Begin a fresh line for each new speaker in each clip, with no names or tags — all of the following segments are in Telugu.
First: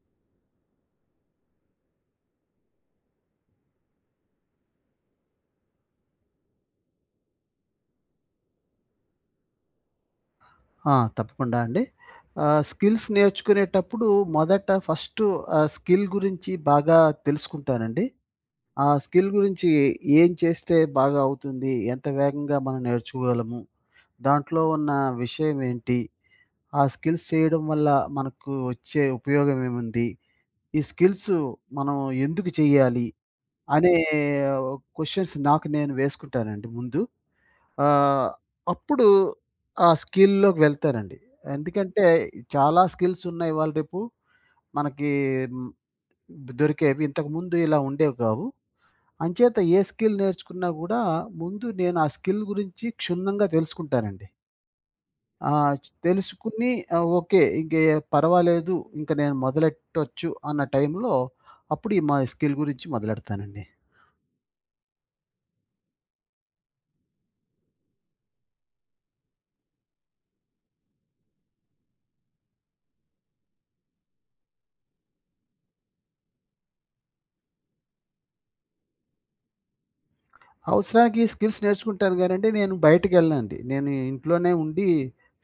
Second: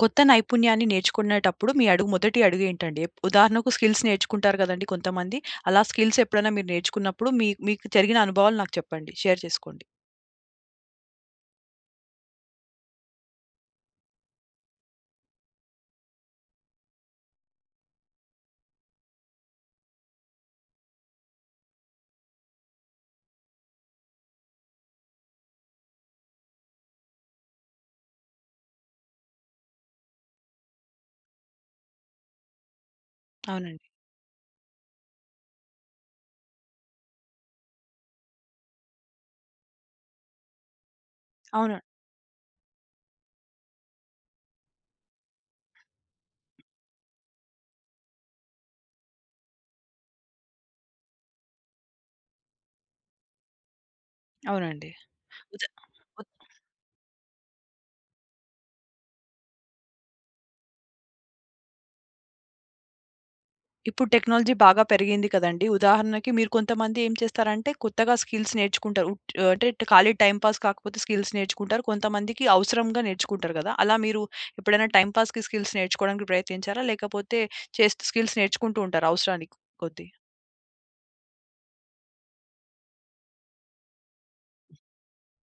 కొత్త నైపుణ్యాన్ని నేర్చుకునేటప్పుడు మీ అడుగు మొదటి అడుగేంటండి? ఉదాహరణకు స్కిల్స్ నేర్చుకుంటారు గదండీ కొంతమంది. అలా స్కిల్స్ ఎప్పుడైనా మీరు నేర్చుకున్నప్పుడు మీకు జరిగిన అనుభవాలు నాకు చెప్పండి. షేర్ చేసుకోండి.
ఆ! తప్పకుండా అండి. స్కిల్స్ నేర్చుకునేటప్పుడు మొదట ఆ స్కిల్ గురించి బాగా తెలుసుకుంటానండి. ఆ స్కిల్ గురించి ఏం చేస్తే బాగా అవుతుంది? ఎంత వేగంగా మనం నేర్చుకోగలము? దాంట్లో ఉన్న విషయం ఏంటి? ఆ స్కిల్స్ చేయడం వల్ల మనకు వచ్చే ఉపయోగం ఏముంది? ఈ స్కిల్స్ మనం ఎందుకు చేయాలి?
అవునండి.
అనే క్వెషన్స్ నాకు నేను వేసుకుంటానండి ముందు. ఆహ్, అప్పుడు ఆ స్కిల్‌లోకి వెళ్తారండి.
అవును.
ఎందుకంటే చాలా స్కిల్స్ ఉన్నాయి ఇవాళ రేపు. మనకి హ్మ్, దొరికేవి ఇంతకుముందు ఇలా ఉండేవి కావు. అంచేత ఏ స్కిల్ నేర్చుకున్నా గూడా ముందు నేను ఆ స్కిల్ గురించి క్షుణ్ణంగా తెలుసుకుంటానండి.
అవునండి. ఉద
ఆహ్,
ఉ
తెలుసుకుని ఓకే. ఇంక పర్వాలేదు ఇంక నేను మొదలెట్టొచ్చు అన్న టైంలో అప్పుడు ఈ మా స్కిల్ గురించి మొదలెడతానండి.
ఇప్పుడు టెక్నాలజీ బాగా పెరిగింది కదండీ. ఉదాహరణకి మీరు కొంతమంది ఏం చేస్తారంటే కొత్తగా స్కిల్స్ నేర్చుకుంటారు. ఉట్ అంటే ఇట్ట ఖాళీ టైమ్ పాస్ కాకపోతే స్కిల్స్ నేర్చుకుంటారు. కొంతమందికి అవసరంగా నేర్చుకుంటారు గదా! అలా మీరు ఎప్పుడైనా టైమ్ పాస్‌కి స్కిల్స్ నేర్చుకోవడానికి ప్రయత్నించారా? లేకపోతే చేస్తూ స్కిల్స్ నేర్చుకుంటూ ఉంటారా అవసరానికి కొద్దీ?
అవసరానికి స్కిల్స్ నేర్చుకుంటాను గానండి, నేను బయటికెళ్ళనండి. నేను ఇంట్లోనే ఉండి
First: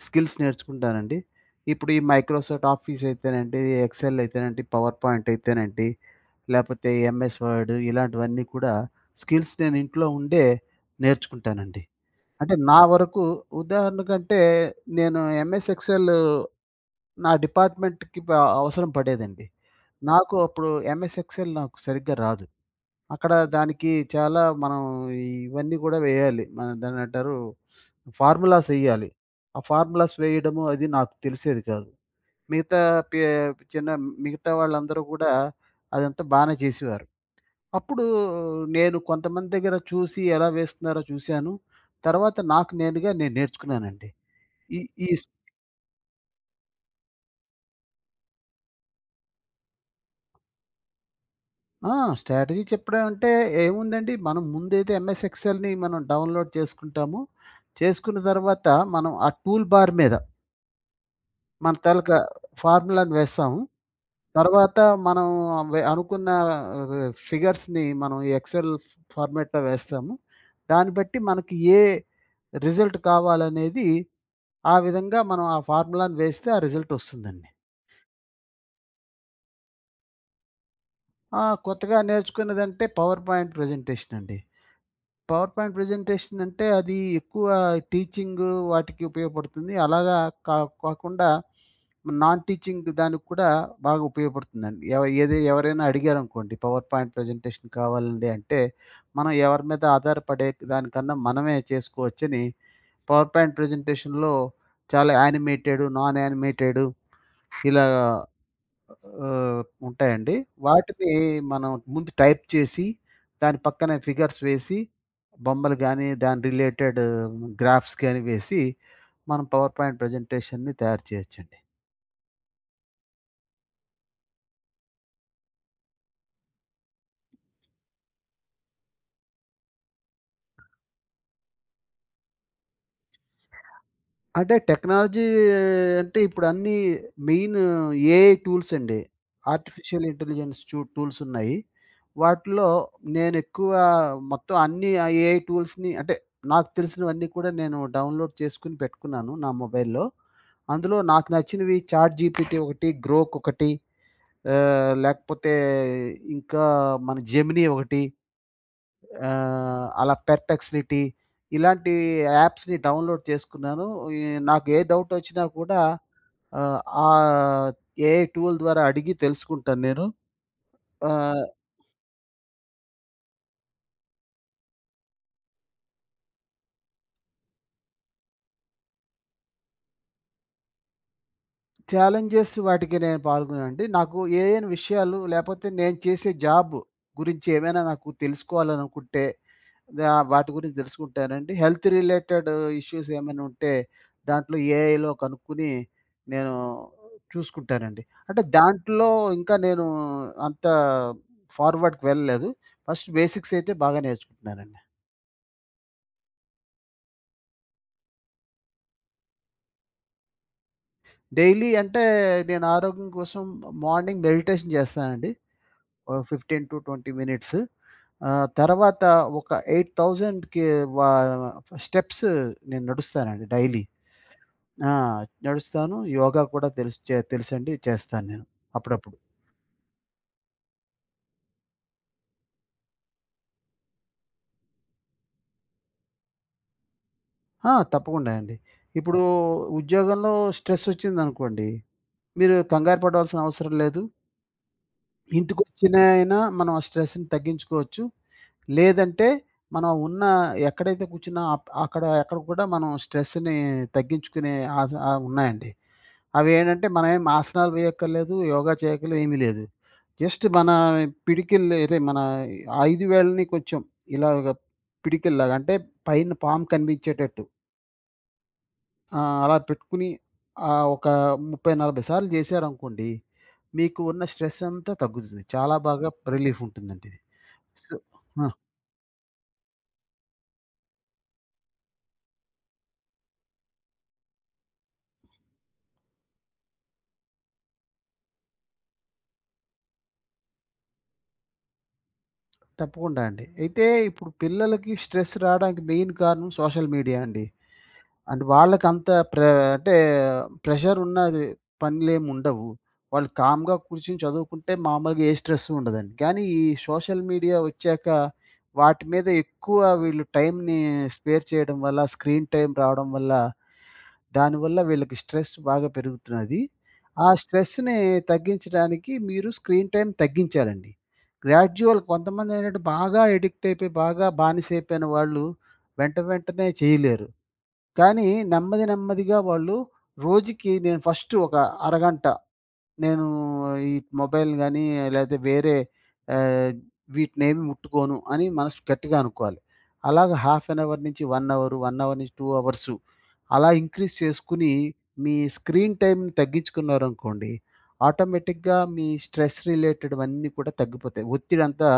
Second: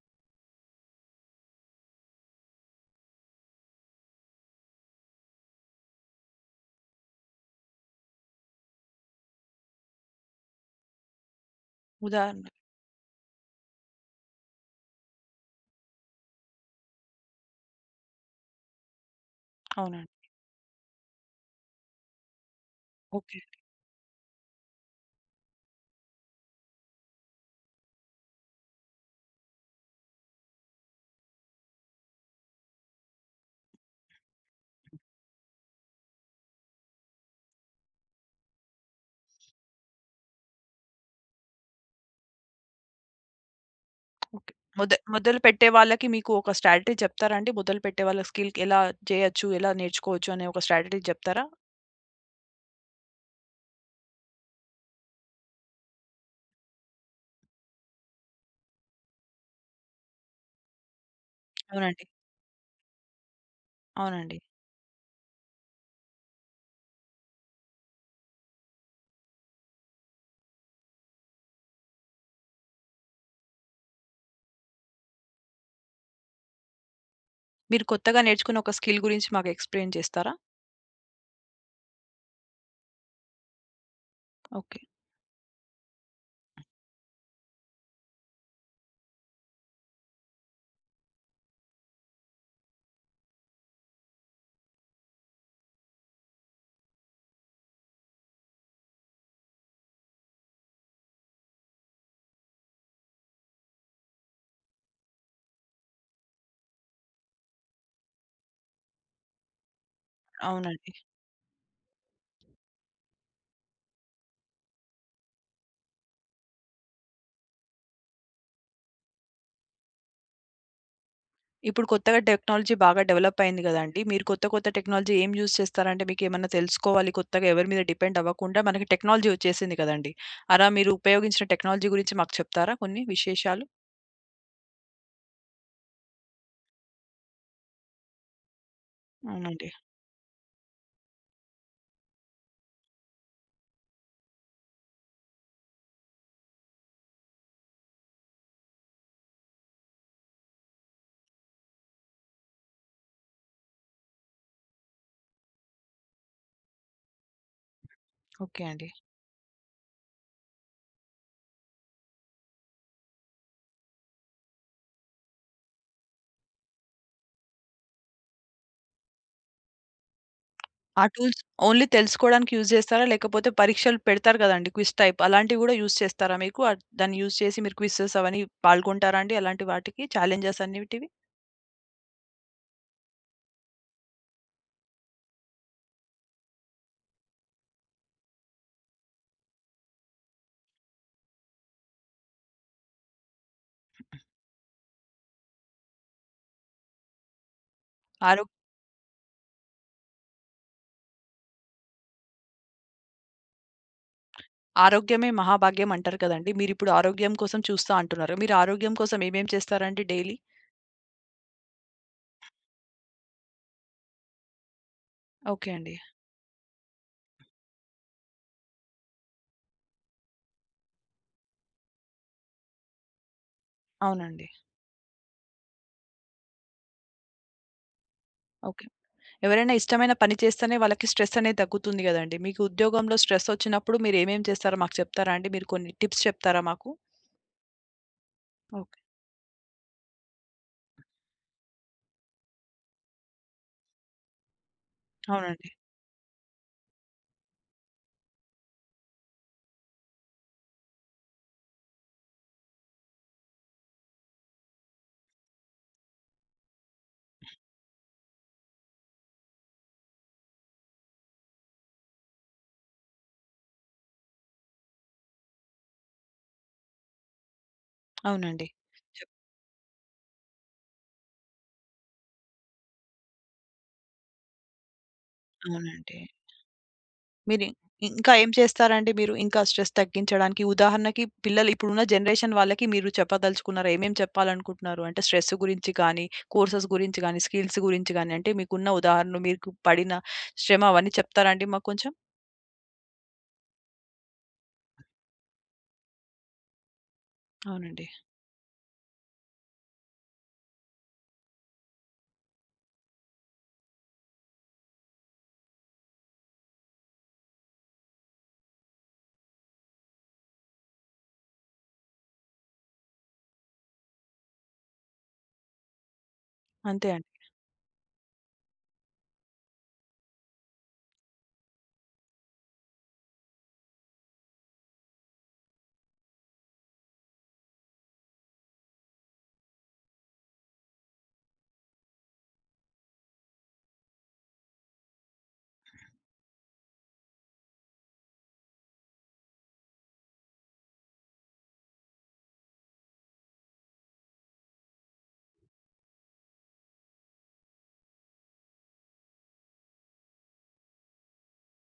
స్కిల్స్ నేర్చుకుంటానండి. ఇప్పుడు ఈ మైక్రోసాఫ్ట్ ఆఫీస్ అయితేనండి, ఎక్సెల్ అయితేనండి, పవర్ పాయింట్ అయితేనండి, లేపోతే ఎంఎస్ వర్డ్ ఇలాంటివన్నీ కూడా స్కిల్స్ నేను ఇంట్లో ఉండే నేర్చుకుంటానండి.
ఉదాహరణ.
అంటే నా వరకు ఉదాహరణకంటే నేను ఎంఎస్ ఎక్సెల్ నా డిపార్ట్మెంట్‌కి అవసరం పడేదండి.
అవునండి.
నాకు అప్పుడు ఎంఎస్ ఎక్సెల్ నాకు సరిగ్గా రాదు. అక్కడ
ఓకే.
దానికి చాలా మనం ఇవన్నీ కూడా వేయాలి. మనం దాన్నేంటారు ఫార్ములాస్ ఎయ్యాలి. ఆ ఫార్ములాస్ వేయడము అది నాకు తెలిసేది కాదు. మిగతా పే చిన్న మిగతా వాళ్ళందరూ కూడా అదంతా బానే చేసేవారు. అప్పుడు నేను కొంతమంది దగ్గర చూసి ఎలా వేస్తున్నారో చూశాను. తర్వాత నాకు నేనుగా నేర్చుకున్నానండి.
ఓకే.
ఈ
మొద
ఈ స్
మొదలుపెట్టే వాళ్ళకి మీకు ఒక స్ట్రాటజీ చెప్తారా అండి? మొదలుపెట్టే వాళ్ళ స్కిల్‌కి ఎలా చేయొచ్చు, ఎలా నేర్చుకోవచ్చు అనే ఒక స్ట్రాటజీ చెప్తారా?
ఆ! స్ట్రాటజీ చెప్పడం అంటే ఏముందండి మనం ముందైతే ఎంఎస్ ఎక్సెల్‌ని మనం డౌన్‌లోడ్ చేసుకుంటాము. చేసుకున్న తర్వాత మనం ఆ టూల్ బార్ మీద మన
అవునండి.
తాలూకా ఫార్ములాని వేస్తాం.
అవునండి.
తర్వాత మనం అనుకున్న ఫిగర్స్‌ని మనం ఎక్సెల్ ఫార్మాట్‌లో వేస్తాము. దాన్ని బట్టి మనకి ఏ రిజల్ట్ కావాలనేది ఆ విధంగా మనం ఆ ఫార్ములాని వేస్తే ఆ రిజల్ట్ వస్తుందండి.
మీరు కొత్తగా నేర్చుకున్న ఒక స్కిల్ గురించి మాకు ఎక్స్‌ప్లెయిన్ చేస్తారా?
ఆ! కొత్తగా నేర్చుకున్నదంటే పవర్ పాయింట్ ప్రెజెంటేషన్ అండి.
ఓకే.
పవర్ పాయింట్ ప్రెజెంటేషన్ అంటే అది ఎక్కువ టీచింగ్ వాటికి ఉపయోగపడుతుంది. అలాగా కా కాకుండా నాన్ టీచింగ్ దానికి కూడా బాగా ఉపయోగపడుతుందండి. ఏది ఎవరైనా అడిగారనుకోండి పవర్ పాయింట్ ప్రెజెంటేషన్ కావాలండి అంటే, మనం ఎవరి మీద ఆధారపడే దానికన్నా మనమే చేసుకోవచ్చని పవర్ పాయింట్ ప్రెజెంటేషన్‌లో చాలా యానిమేటెడ్, నాన్ యానిమేటెడ్ ఇలా ఆహ్, ఉంటాయండి.
అవునండి.
వాటిని మనం ముందు టైప్ చేసి, దాని పక్కనే ఫిగర్స్ వేసి, బొమ్మలు గాని, దాని రిలేటెడ్ గ్రాఫ్స్ గాని వేసి, మనం పవర్ పాయింట్ ప్రెజెంటేషన్‌ని తయారు చేయొచ్చండి.
ఇప్పుడు కొత్తగా టెక్నాలజీ బాగా డెవలప్ అయింది గదండీ! మీరు కొత్త, కొత్త టెక్నాలజీ ఏం యూజ్ చేస్తారంటే మీకేమన్నా తెలుసుకోవాలి కొత్తగా ఎవరి మీద డిపెండ్ అవ్వకుండా మనకి టెక్నాలజీ వచ్చేసింది కదండీ! అలా మీరు ఉపయోగించిన టెక్నాలజీ గురించి మాకు చెప్తారా కొన్ని విశేషాలు?
అంటే టెక్నాలజీ అంటే ఇప్పుడు అన్నీ మెయిన్ ఏఐ టూల్స్ అండి.
అవునండి.
ఆర్టిఫిషియల్ ఇంటెలిజెన్స్ టూల్స్ ఉన్నాయి. వాటిలో నేను ఎక్కువ మొత్తం అన్ని ఆ ఏఐ టూల్స్‌ని అంటే నాకు తెలిసినవన్నీ కూడా నేను డౌన్‌లోడ్ చేసుకొని పెట్టుకున్నాను నా మొబైల్‌లో. అందులో నాకు నచ్చినవి చాట్ జీపీటీ ఒకటి, గ్రోక్ ఒకటి, లేకపోతే ఇంకా మన జెమినీ ఒకటి.
ఓకే అండి.
అలా పెర్‌ప్లెక్సిటీ ఇలాంటి యాప్స్‌ని డౌన్‌లోడ్ చేసుకున్నాను. ఈ నాకు ఏ డౌట్ వచ్చినా కూడా ఆహ్, ఆ ఏఐ టూల్ ద్వారా అడిగి తెలుసుకుంటాను నేను.
ఆ టూల్స్
ఆహ్
ఓన్లీ తెలుసుకోవడానికి యూజ్ చేస్తారా? లేకపోతే పరీక్షలు పెడతారు గదండీ! క్విజ్ టైప్ అలాంటివి గూడా యూజ్ చేస్తారా మీకు? అట్ దాన్ని యూజ్ చేసి మీరు క్విజెస్ అవన్నీ పాల్గొంటారా అండి? అలాంటి వాటికి ఛాలెంజెస్ అనేటివి?
ఛాలెంజెస్ వాటికి నేను పాల్గొనండి. నాకు ఏయేని విషయాలు లేపోతే నేను చేసే జాబ్ గురించి ఏమైనా నాకు తెలుసుకోవాలనుకుంటే, వాటి గురించి తెలుసుకుంటానండి. హెల్త్ రిలేటెడ్ ఇష్యూస్ ఏమైనా ఉంటే దాంట్లో ఏఐలో కనుక్కొని నేను చూసుకుంటానండి. అంటే
ఆరో
దాంట్లో ఇంకా నేను అంత ఫార్వర్డ్‌కి వెళ్ళలేదు. ఫస్ట్ బేసిక్స్ అయితే బాగా నేర్చుకుంటున్నానండి.
ఆరోగ్యమే మహాభాగ్యం అంటారు కదండీ! మీరిప్పుడు ఆరోగ్యం కోసం చూస్తా అంటున్నారు. మీరు ఆరోగ్యం కోసం ఏమేం చేస్తారండి డైలీ?
డైలీ అంటే నేను ఆరోగ్యం కోసం మార్నింగ్ మెడిటేషన్ చేస్తానండి.
ఓకే అండి.
ఒక 15-20 మినిట్స్. తర్వాత ఒక 8,000కి వా స్టెప్స్ నేను నడుస్తానండి డైలీ.
అవునండి.
ఆ! నడుస్తాను. యోగా కూడా తెలుసు చే తెలుసండి చేస్తాను నేను
ఓకే.
అప్పుడప్పుడు.
ఎవరైనా ఇష్టమైన పని చేస్తేనే వాళ్ళకి స్ట్రెస్ అనేది తగ్గుతుంది గదండీ! మీకు ఉద్యోగంలో స్ట్రెస్ వచ్చినప్పుడు మీరు ఏమేం చేస్తారో మాకు చెప్తారా అండి? మీరు కొన్ని టిప్స్ చెప్తారా మాకు?
ఆ! తప్పకుండా అండి.
ఓకే.
ఇప్పుడు ఉద్యోగంలో స్ట్రెస్ వచ్చిందనుకోండి, మీరు కంగారు పడవలసిన అవసరం లేదు.
అవునండి.
ఇంటికొచ్చిన అయినా మనం ఆ స్ట్రెస్‌ని తగ్గించుకోవచ్చు. లేదంటే మనం ఉన్న ఎక్కడైతే కూర్చున్నా అక్కడ ఎక్కడ కూడా మనం స్ట్రెస్‌ని తగ్గించుకునే ఉన్నాయండి. అవేంటంటే మనమేం ఆసనాలు వేయక్కర్లేదు, యోగా చేయక్కర్లేదు, ఏమీ లేదు. జస్ట్ మన పిడికిళ్ళు అదే మన 5 వేళ్ళని కొంచెం ఇలాగ పిడికిల్లాగా అంటే పైన పాము కనిపించేటట్టు
అవునండి.
ఆ!
చెప్
అలా పెట్టుకుని ఒక 30, 40 సార్లు చేశారనుకోండి, మీకు ఉన్న స్ట్రెస్ అంతా తగ్గుతుంది. చాలా బాగా
అవునండి.
రిలీఫ్ ఉంటుందండి ఇది.
మీరు ఇం
సో
ఇంకా
ఆ!
ఏం చేస్తారండి మీరు ఇంకా స్ట్రెస్ తగ్గించడానికి? ఉదాహరణకి పిల్లలు ఇప్పుడున్న జనరేషన్ వాళ్ళకి మీరు చెప్పదలుచుకున్నారు. ఏమేం చెప్పాలనుకుంటున్నారు? అంటే స్ట్రెస్ గురించి కానీ, కోర్సెస్ గురించి గానీ, స్కిల్స్ గురించి గానీ, అంటే మీకున్న ఉదాహరణలు మీకు పడిన శ్రమ అవన్నీ చెప్తారా అండి మాకు కొంచెం?
తప్పకుండా అండి. అయితే ఇప్పుడు పిల్లలకి స్ట్రెస్ రావడానికి మెయిన్ కారణం సోషల్ మీడియా అండి.
అవునండి.
అంటే వాళ్ళకంత ప్రె అంటే ప్రెషర్ ఉన్నది పనులేముండవు. వాళ్ళు కామ్‌గా కూర్చొని చదువుకుంటే మామూలుగా ఏ స్ట్రెస్సు ఉండదండి. కానీ ఈ సోషల్ మీడియా వచ్చాక వాటి మీద ఎక్కువ వీళ్ళు టైమ్‌ని స్పేర్ చేయడం వల్ల, స్క్రీన్ టైమ్ రావడం వల్ల, దానివల్ల వీళ్ళకి స్ట్రెస్ బాగా పెరుగుతున్నది.
అంతే
ఆ
అండి.
స్ట్రెస్‌ని తగ్గించడానికి మీరు స్క్రీన్ టైమ్ తగ్గించాలండి. గ్రాడ్యుయల్ కొంతమందేంటంటే బాగా ఎడిక్ట్ అయిపోయి, బాగా బానిసైపోయిన వాళ్ళు వెంటనే చేయలేరు. కానీ నెమ్మది నెమ్మదిగా వాళ్ళు రోజుకి నేను ఫస్ట్ ఒక అరగంట నేను ఈ మొబైల్ గానీ, లేతే వేరే ఆహ్, వీటినేమి ముట్టుకోను అని మనసు గట్టిగా అనుకోవాలి. అలాగ హాఫ్ ఎన్ అవర్ నుంచి 1 అవర్, 1 అవర్ నుంచి 2 అవర్సు అలా ఇంక్రీజ్ చేసుకొని మీ స్క్రీన్ టైమ్‌ని తగ్గించుకున్నారనుకోండి, ఆటోమేటిక్‌గా మీ స్ట్రెస్ రిలేటెడ్‌వన్నీ కూడా తగ్గిపోతాయి. ఒత్తిడంతా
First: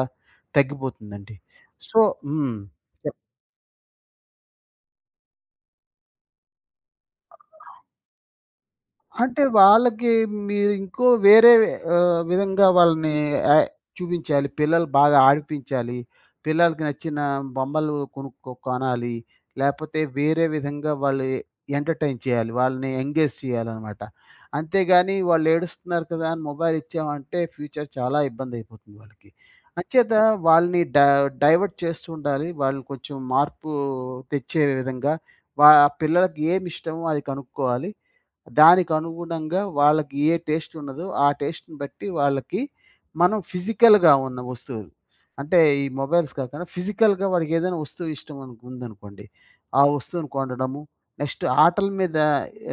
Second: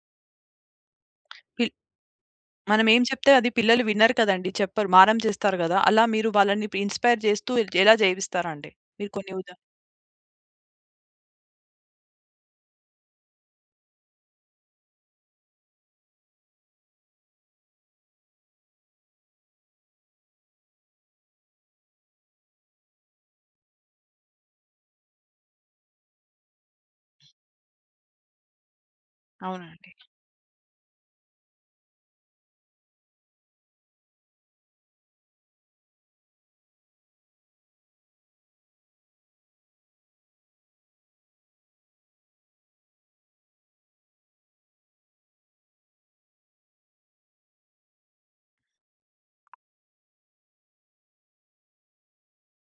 తగ్గిపోతుందండి.
పిల్
సో హ్మ్.
మనం ఏం
చెప్
చెప్తే అది పిల్లలు వినరు కదండీ. చెప్పరు. మారం చేస్తారు గదా! అలా మీరు వాళ్ళని ఇన్‌స్పైర్ చేస్తూ ఎలా జేవిస్తారండి? మీరు కొన్ని
అంటే
ఉదా
వాళ్ళకి మీరింకో వేరే విధంగా వాళ్ళని ఆహ్, చూపించాలి. పిల్లలు బాగా ఆడిపించాలి. పిల్లలకి నచ్చిన బొమ్మలు కొనాలి. లేపోతే వేరే విధంగా వాళ్ళు ఎంటర్‌టైన్ చేయాలి. వాళ్ళని ఎంగేజ్ చేయాలనమాట. అంతేగాని వాళ్ళు ఏడుస్తున్నారు కదా! అని మొబైల్ ఇచ్చామంటే ఫ్యూచర్ చాలా ఇబ్బందయిపోతుంది వాళ్ళకి.
అవునండి.
అంచేత వాళ్ళని డైవర్ట్ చేస్తూ ఉండాలి. వాళ్ళని కొంచెం మార్పు తెచ్చే విధంగా ఆ పిల్లలకి ఏమిష్టమో అది కనుక్కోవాలి. దానికి అనుగుణంగా వాళ్ళకి ఏ టేస్ట్ ఉన్నదో, ఆ టేస్ట్‌ని బట్టి వాళ్ళకి మనం ఫిజికల్‌గా ఉన్న వస్తువులు, అంటే ఈ మొబైల్స్ కాకుండా ఫిజికల్‌గా వాడికి ఏదైనా వస్తువు ఇష్టం ఉందనుకోండి. ఆ వస్తువును కొనడము, నెక్స్ట్ ఆటల మీద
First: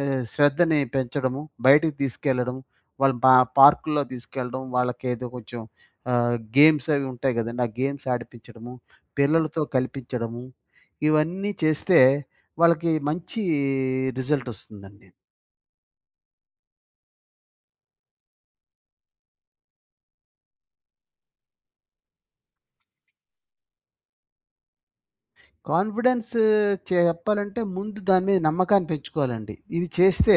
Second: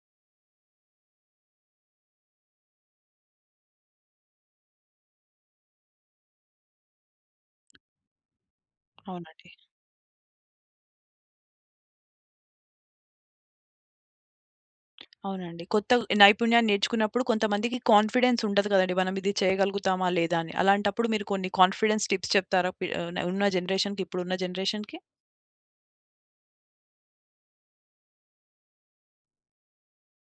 శ్రద్ధని పెంచడము, బయటికి తీసుకెళ్లడం, వాళ్ళని పార్కుల్లో తీసుకెళ్లడం, వాళ్ళకి ఏదో కొంచెం గేమ్స్ అవి ఉంటాయి కదండీ! ఆ గేమ్స్ ఆడిపించడము,
అవునండి.
పిల్లలతో కల్పించడము, ఇవన్నీ చేస్తే వాళ్ళకి మంచి రిజల్ట్ వస్తుందండి.
అవునండి. కొత్త నైపుణ్యాన్ని నేర్చుకున్నప్పుడు కొంతమందికి కాన్ఫిడెన్స్ ఉంటది కదండీ. మనం ఇది చేయగలుగుతామా? లేదా? అని. అలాంటప్పుడు మీరు కొన్ని కాన్ఫిడెన్స్ టిప్స్ చెప్తారా? ఉన్న జనరేషన్‌కి, ఇప్పుడున్న జనరేషన్‌కి?
కాన్ఫిడెన్స్ చెప్పాలంటే ముందు దాని మీద నమ్మకాన్ని పెంచుకోవాలండి. ఇది చేస్తే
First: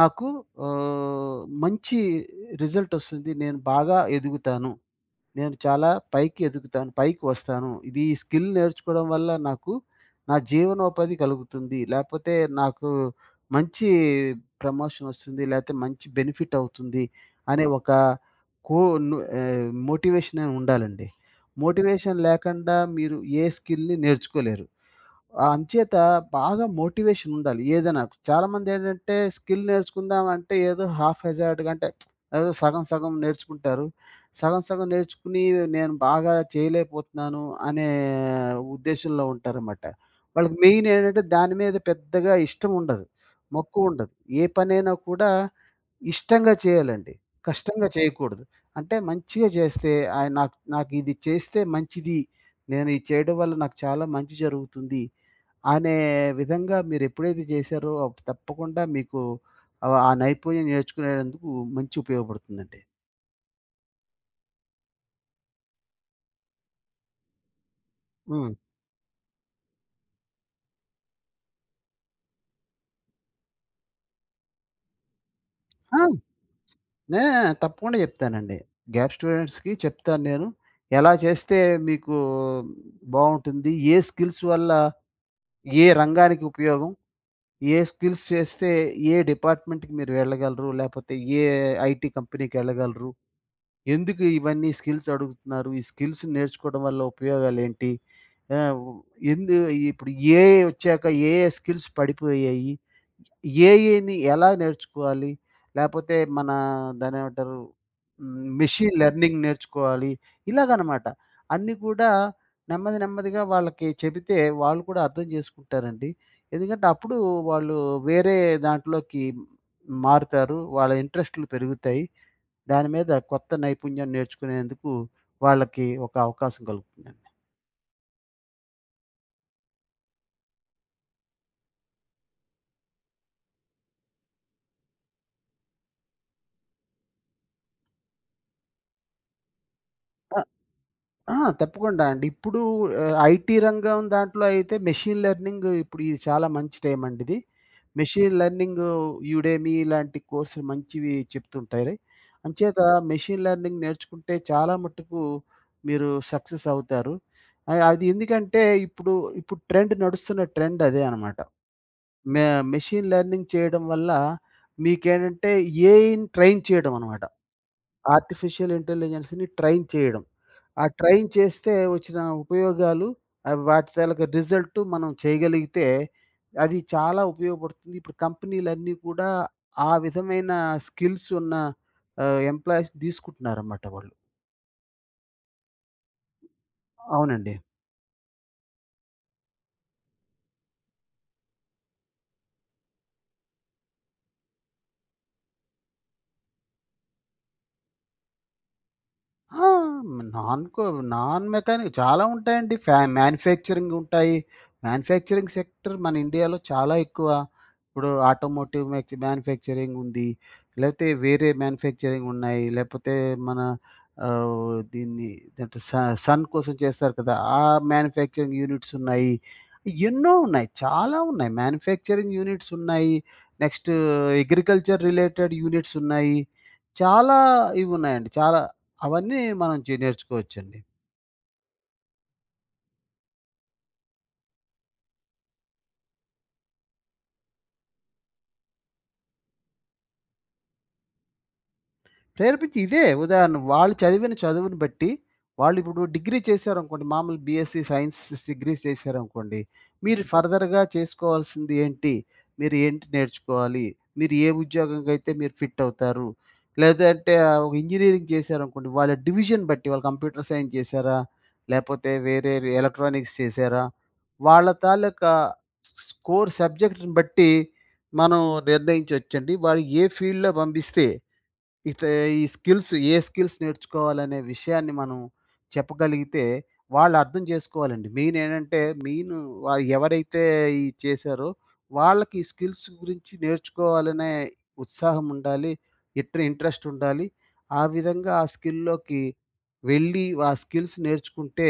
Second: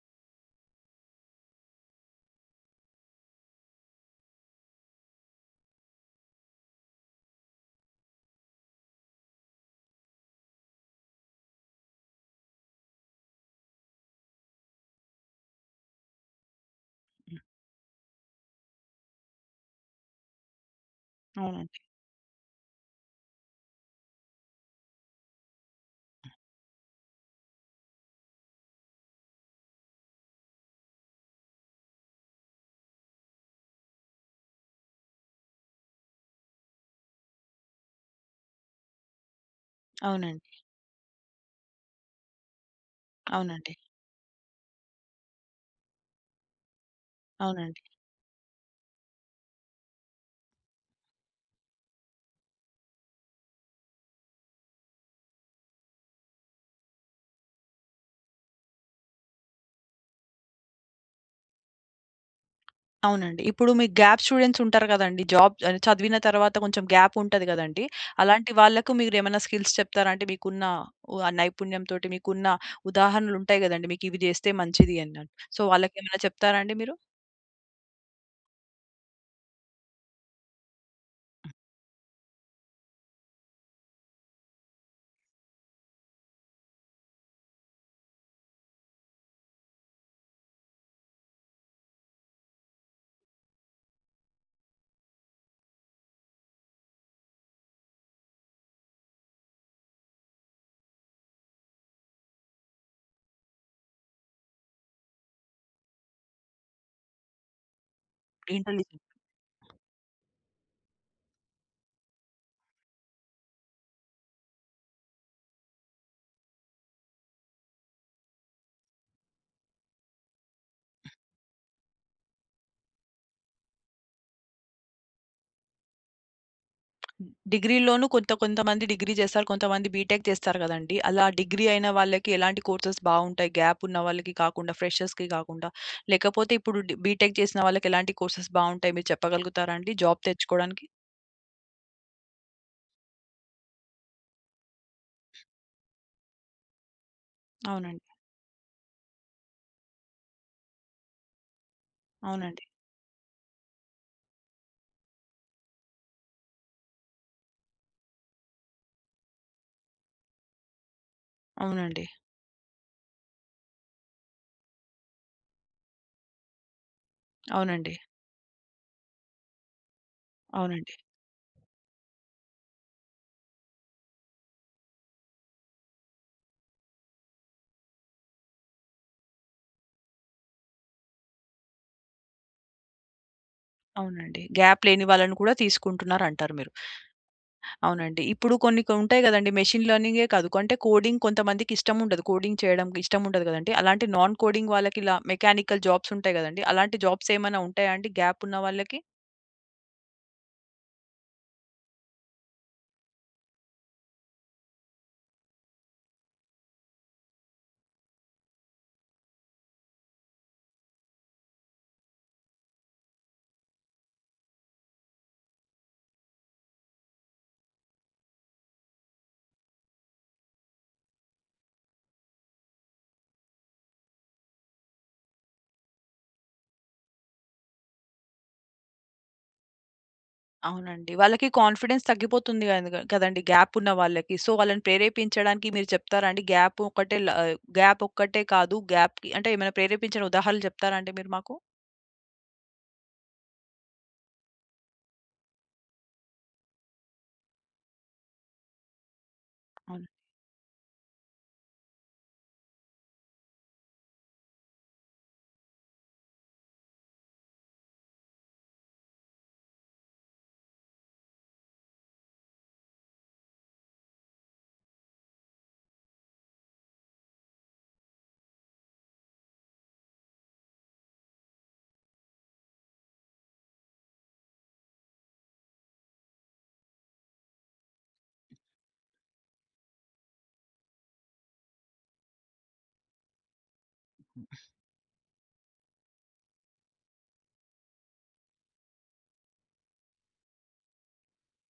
నాకు మంచి రిజల్ట్ వస్తుంది. నేను బాగా ఎదుగుతాను. నేను చాలా పైకి ఎదుగుతాను. పైకి వస్తాను. ఇది ఈ స్కిల్ నేర్చుకోవడం వల్ల నాకు నా జీవనోపాధి కలుగుతుంది. లేకపోతే నాకు మంచి ప్రమోషన్ వస్తుంది. లేకపోతే మంచి బెనిఫిట్ అవుతుంది.
హ్మ్.
అనే ఒక కో మోటివేషన్ అని ఉండాలండి.
అవునండి.
మోటివేషన్ లేకుండా మీరు ఏ స్కిల్‌ని నేర్చుకోలేరు. ఆ! అంచేత బాగా మోటివేషన్ ఉండాలి. ఏదైనా చాలామంది ఏంటంటే స్కిల్ నేర్చుకుందాం అంటే ఏదో హాఫ్ హెజార్డ్‌గా అంటే ఏదో సగం సగం నేర్చుకుంటారు. సగం సగం నేర్చుకుని నేను బాగా చేయలేకపోతున్నాను అనే ఉద్దేశంలో ఉంటారన్నమాట.
అవునండి.
వాళ్ళకి మెయిన్ ఏంటంటే దాని మీద పెద్దగా ఇష్టం ఉండదు.
అవునండి.
మక్కువ ఉండదు. ఏ పనైనా కూడా ఇష్టంగా చేయాలండి.
అవునండి.
కష్టంగా చేయకూడదు. అంటే మంచిగా చేస్తే ఆహ్, నాకు నాకు ఇది చేస్తే మంచిది. నేను ఇది చేయడం వల్ల నాకు చాలా మంచి జరుగుతుంది. అనే విధంగా మీరెప్పుడైతే చేశారో అప్పుడు తప్పకుండా మీకు ఆ నైపుణ్యం నేర్చుకునేందుకు మంచి ఉపయోగపడుతుందండి.
అవునండి. ఇప్పుడు మీ గ్యాప్ స్టూడెంట్స్ ఉంటారు కదండీ. జాబ్ చదివిన తర్వాత కొంచెం గ్యాప్ ఉంటది కదండీ.
హ్మ్.
అలాంటి వాళ్ళకు మీరేమైనా స్కిల్స్ చెప్తారా? అంటే మీకున్న నైపుణ్యంతోటి మీకున్న ఉదాహరణలుంటాయి కదండీ. మీకు ఇవి చేస్తే మంచిది అన్నట్టు. సో,
ఆ!
వాళ్ళకేమైనా చెప్తారా అండి మీరు?
నే తప్పకుండా చెప్తానండి. గ్యాప్ స్టూడెంట్స్‌కి చెప్తాను నేను. ఎలా చేస్తే మీకు బావుంటుంది? ఏ స్కిల్స్ వల్ల ఏ రంగానికి ఉపయోగం? ఏ స్కిల్స్ చేస్తే ఏ డిపార్ట్మెంట్‌కి మీరు వెళ్ళగలరు? లేపోతే ఏ ఐటీ కంపెనీకెళ్ళగలరు? ఎందుకు ఇవన్నీ స్కిల్స్ అడుగుతున్నారు? ఈ స్కిల్స్ నేర్చుకోవడం వల్ల ఉపయోగాలేంటి? ఆహ్, ఉ ఎందు ఇప్పుడు ఏఐ ఒచ్చాక ఏఐ స్కిల్స్ పడిపోయాయి. ఏఐని ఎలా నేర్చుకోవాలి? లేపోతే మన దాన్నేమంటారు? మెషీన్
ఇంటెలిజెన్స్
లెర్నింగ్ నేర్చుకోవాలి. ఇలాగనమాట. అన్నీ కూడా నెమ్మది నెమ్మదిగా వాళ్ళకి చెబితే వాళ్ళు కూడా అర్థం చేసుకుంటారండి. ఎందుకంటే అప్పుడు వాళ్ళు వేరే దాంట్లోకి మారుతారు. వాళ్ళ ఇంట్రెస్టులు పెరుగుతాయి. దాని మీద కొత్త నైపుణ్యం నేర్చుకునేందుకు వాళ్ళకి ఒక అవకాశం కలుగుతుందండి.
డిగ్రీలోనూ కొంతమంది డిగ్రీ చేస్తారు. కొంతమంది బీటెక్ చేస్తారు గదండీ! అలా డిగ్రీ అయిన వాళ్ళకి ఎలాంటి కోర్సెస్ బావుంటాయి? గ్యాప్ ఉన్న వాళ్ళకి కాకుండా, ఫ్రెషర్స్‌కి కాకుండా, లేకపోతే ఇప్పుడు బీటెక్ చేసిన వాళ్ళకి ఎలాంటి కోర్సెస్ బావుంటాయి? మీరు చెప్పగలుగుతారా అండి? జాబ్
ఆ!
తెచ్చుకోవడానికి?
ఆ! తప్పకుండా అండి. ఇప్పుడు ఐటీ రంగం దాంట్లో అయితే మెషీన్ లెర్నింగ్ ఇప్పుడు ఇది చాలా మంచి టైం అండి ఇది.
అవునండి.
మెషీన్ లెర్నింగ్, యుడేమి ఇలాంటి కోర్సులు మంచివి చెప్తుంటాయి.
అవునండి.
అంచేత మెషీన్ లెర్నింగ్ నేర్చుకుంటే చాలా మట్టుకు మీరు సక్సెస్ అవుతారు. అది ఎందుకంటే ఇప్పుడు, ఇప్పుడు ట్రెండ్ నడుస్తున్న ట్రెండ్ అదే అనమాట.
అవునండి.
మె మెషీన్ లెర్నింగ్ చేయడం వల్ల మీకేంటంటే ఏఐని ట్రైన్ చేయడం అనమాట.
అవునండి.
ఆర్టిఫిషియల్ ఇంటెలిజెన్స్‌ని ట్రైన్ చేయడం. ఆ
అవునండి.
ట్రైన్ చేస్తే వచ్చిన ఉపయోగాలు అవి వాటి తాలూకా రిజల్ట్ మనం చేయగలిగితే అది చాలా ఉపయోగపడుతుంది. ఇప్పుడు కంపెనీలన్నీ కూడా ఆ విధమైన స్కిల్స్ ఉన్న ఎంప్లాయీస్‌ని తీసుకుంటున్నారన్నమాట వాళ్ళు.
అవునండి. గ్యాప్ లేని వాళ్ళని కూడా తీసుకుంటున్నారంటారు మీరు.
అవునండి.
అవునండి. ఇప్పుడు ఉంటాయి గదండీ. మెషిన్ లెర్నింగే కాదు. అంటే కోడింగ్ కొంతమందికి ఇష్టముండదు. కోడింగ్ చేయడం ఇష్టముండదు గదండీ. అలాంటి నాన్ కోడింగ్ వాళ్ళకి ఇలా మెకానికల్ జాబ్స్ ఉంటాయి గదండీ. అలాంటి జాబ్స్ ఏమైనా ఉంటాయా అండి గ్యాప్ ఉన్న వాళ్ళకి?
ఆ! నాన్ కో నాన్ మెకానిక్ చాలా ఉంటాయండి. మ్యానుఫ్యాక్చరింగ్ ఉంటాయి. మ్యానుఫ్యాక్చరింగ్ సెక్టర్ మన ఇండియాలో చాలా ఎక్కువ. ఇప్పుడు ఆటోమోటివ్ మ్యానుఫ్యాక్చరింగ్ ఉంది. లేకపోతే వేరే మ్యానుఫ్యాక్చరింగ్ ఉన్నాయి. లేకపోతే మన దీన్ని ఏంటంటే సన్ కోసం చేస్తారు కదా! ఆ మ్యానుఫ్యాక్చరింగ్ యూనిట్స్ ఉన్నాయి. ఎన్నో ఉన్నాయి. చాలా ఉన్నాయి. మ్యానుఫ్యాక్చరింగ్ యూనిట్స్ ఉన్నాయి. నెక్స్ట్ అగ్రికల్చర్ రిలేటెడ్ యూనిట్స్ ఉన్నాయి. చాలా ఇవున్నాయండి. చాలా అవన్నీ మనం నేర్చుకోవచ్చండి.
అవునండి. వాళ్ళకి కాన్ఫిడెన్స్ తగ్గిపోతుంది కదండీ గ్యాప్ ఉన్న వాళ్ళకి. సో, వాళ్ళని ప్రేరేపించడానికి మీరు చెప్తారా అండి? గ్యాప్ ఒక్కటే కాదు. గ్యాప్‌కి అంటే ఏమైనా ప్రేరేపించిన ఉదాహరణలు చెప్తారా అండి మీరు మాకు?
ప్రేరేపించి ఇదే ఉదాహరణ వాళ్ళు చదివిన చదువుని బట్టి వాళ్ళు ఇప్పుడు డిగ్రీ చేశారనుకోండి మామూలు బీఎస్సీ సైన్స్ డిగ్రీ చేశారనుకోండి
అవును.
మీరు ఫర్దర్‌గా చేసుకోవాల్సింది ఏంటి? మీరు ఏంటి నేర్చుకోవాలి? మీరు ఏ ఉద్యోగంకైతే మీరు ఫిట్ అవుతారు? లేదంటే ఒక ఇంజినీరింగ్ చేశారనుకోండి వాళ్ళ డివిజన్ బట్టి వాళ్ళు కంప్యూటర్ సైన్స్ చేశారా? లేపోతే వేరే ఎలక్ట్రానిక్స్ చేశారా? వాళ్ళ తాలూకా స్కోర్ సబ్జెక్ట్‌ని బట్టి మనం నిర్ణయించొచ్చండి. వాడు ఏ ఫీల్డ్‌లో పంపిస్తే ఇత ఈ స్కిల్స్ ఏ స్కిల్స్ నేర్చుకోవాలనే విషయాన్ని మనం చెప్పగలిగితే వాళ్ళు అర్థం చేసుకోవాలండి. మెయిన్ ఏంటంటే మెయిన్ వా ఎవరైతే చేశారో వాళ్ళకి ఈ స్కిల్స్ గురించి నేర్చుకోవాలనే ఉత్సాహం ఉండాలి. ఇంట్రెస్ట్ ఉండాలి. ఆ విధంగా ఆ స్కిల్‌లోకి వెళ్ళి ఆ స్కిల్స్ నేర్చుకుంటే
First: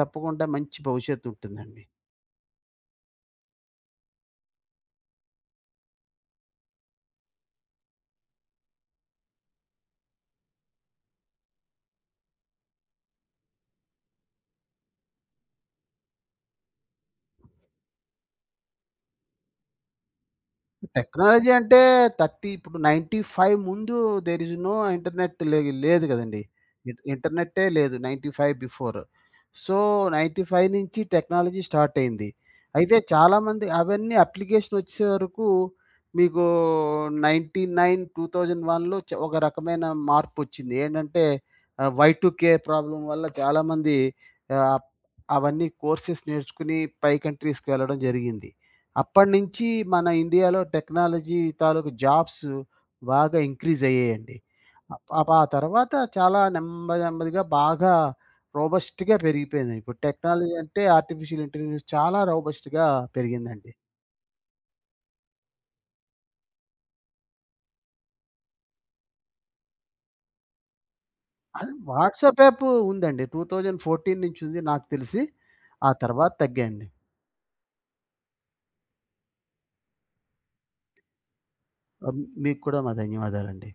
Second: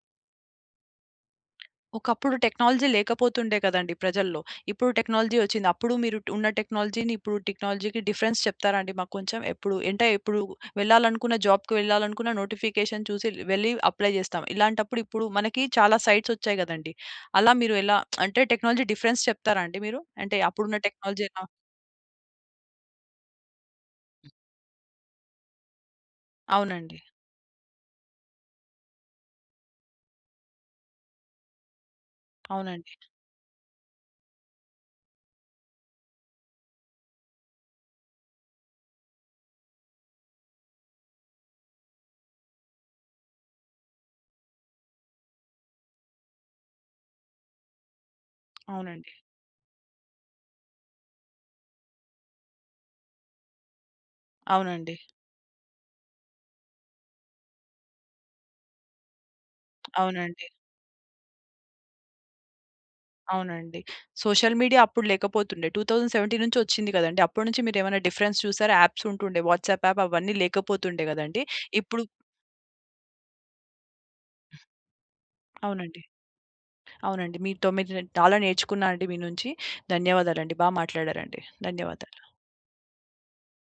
తప్పకుండా మంచి భవిష్యత్తు ఉంటుందండి.
ఒకప్పుడు టెక్నాలజీ లేకపోతుండే కదండీ ప్రజల్లో. ఇప్పుడు టెక్నాలజీ వచ్చింది. అప్పుడు మీరు ఉన్న టెక్నాలజీని, ఇప్పుడు టెక్నాలజీకి డిఫరెన్స్ చెప్తారా అండి మాకు కొంచెం? ఎప్పుడు అంటే ఇప్పుడు వెళ్ళాలనుకున్న జాబ్‌కి వెళ్ళాలనుకున్న నోటిఫికేషన్ చూసి వెళ్ళి అప్లై చేస్తాం. ఇలాంటప్పుడు ఇప్పుడు మనకి చాలా సైట్స్ వచ్చాయి కదండీ! అలా మీరు ఎలా అంటే టెక్నాలజీ డిఫరెన్స్ చెప్తారా అండి మీరు? అంటే అప్పుడున్న టెక్నాలజీ ఎలా
టెక్నాలజీ అంటే 30 ఇప్పుడు 95 ముందు దేర్ ఈజ్ నో ఇంటర్నెట్ లే లేదు కదండీ.
అవునండి.
ఇంటర్నెట్టే లేదు 95 బిఫోర్. సో, 95 నుంచి టెక్నాలజీ స్టార్ట్ అయింది.
అవునండి.
అయితే చాలామంది అవన్నీ అప్లికేషన్ వచ్చే వరకు మీకు 99, 2001లో ఒక రకమైన మార్పొచ్చింది. ఏంటంటే Y2K ప్రాబ్లమ్ వల్ల చాలామంది ఆహ్, అవన్నీ కోర్సెస్ నేర్చుకుని పై కంట్రీస్‌కి వెళ్ళడం జరిగింది.
అవునండి.
అప్పటినుంచి మన ఇండియాలో టెక్నాలజీ తాలూకు జాబ్స్ బాగా ఇంక్రీజ్ అయ్యాయండి.
అవునండి.
అప్ అప్ ఆ తర్వాత చాలా నెమ్మది నెమ్మదిగా బాగా రోబస్ట్‌గా పెరిగిపోయింది. ఇప్పుడు
అవునండి.
టెక్నాలజీ అంటే ఆర్టిఫిషియల్ ఇంటెలిజెన్స్ చాలా రోబస్ట్‌గా పెరిగిందండి.
అవునండి. సోషల్ మీడియా అప్పుడు లేకపోతుండే. 2017 నుంచి వచ్చింది కదండీ! అప్పటి నుంచి మీరేమైనా డిఫరెన్స్ చూసారా? యాప్స్ ఉంటుండే. వాట్సాప్ యాప్ అవన్నీ లేకపోతుండే గదండీ!
అది
ఇప్పుడు
వాట్సాప్ యాప్ ఉందండి. 2014 నుంచి ఉంది నాకు తెలిసి. ఆ
అవునండి.
తర్వాత తగ్గాయండి.
అవునండి. మీతో మీరు చాలా నేర్చుకున్నా అండి మీ నుంచి. ధన్యవాదాలండి. బా మాట్లాడారండి. ధన్యవాదాలు.
ఆహ్, మీకు కూడా మా ధన్యవాదాలండి.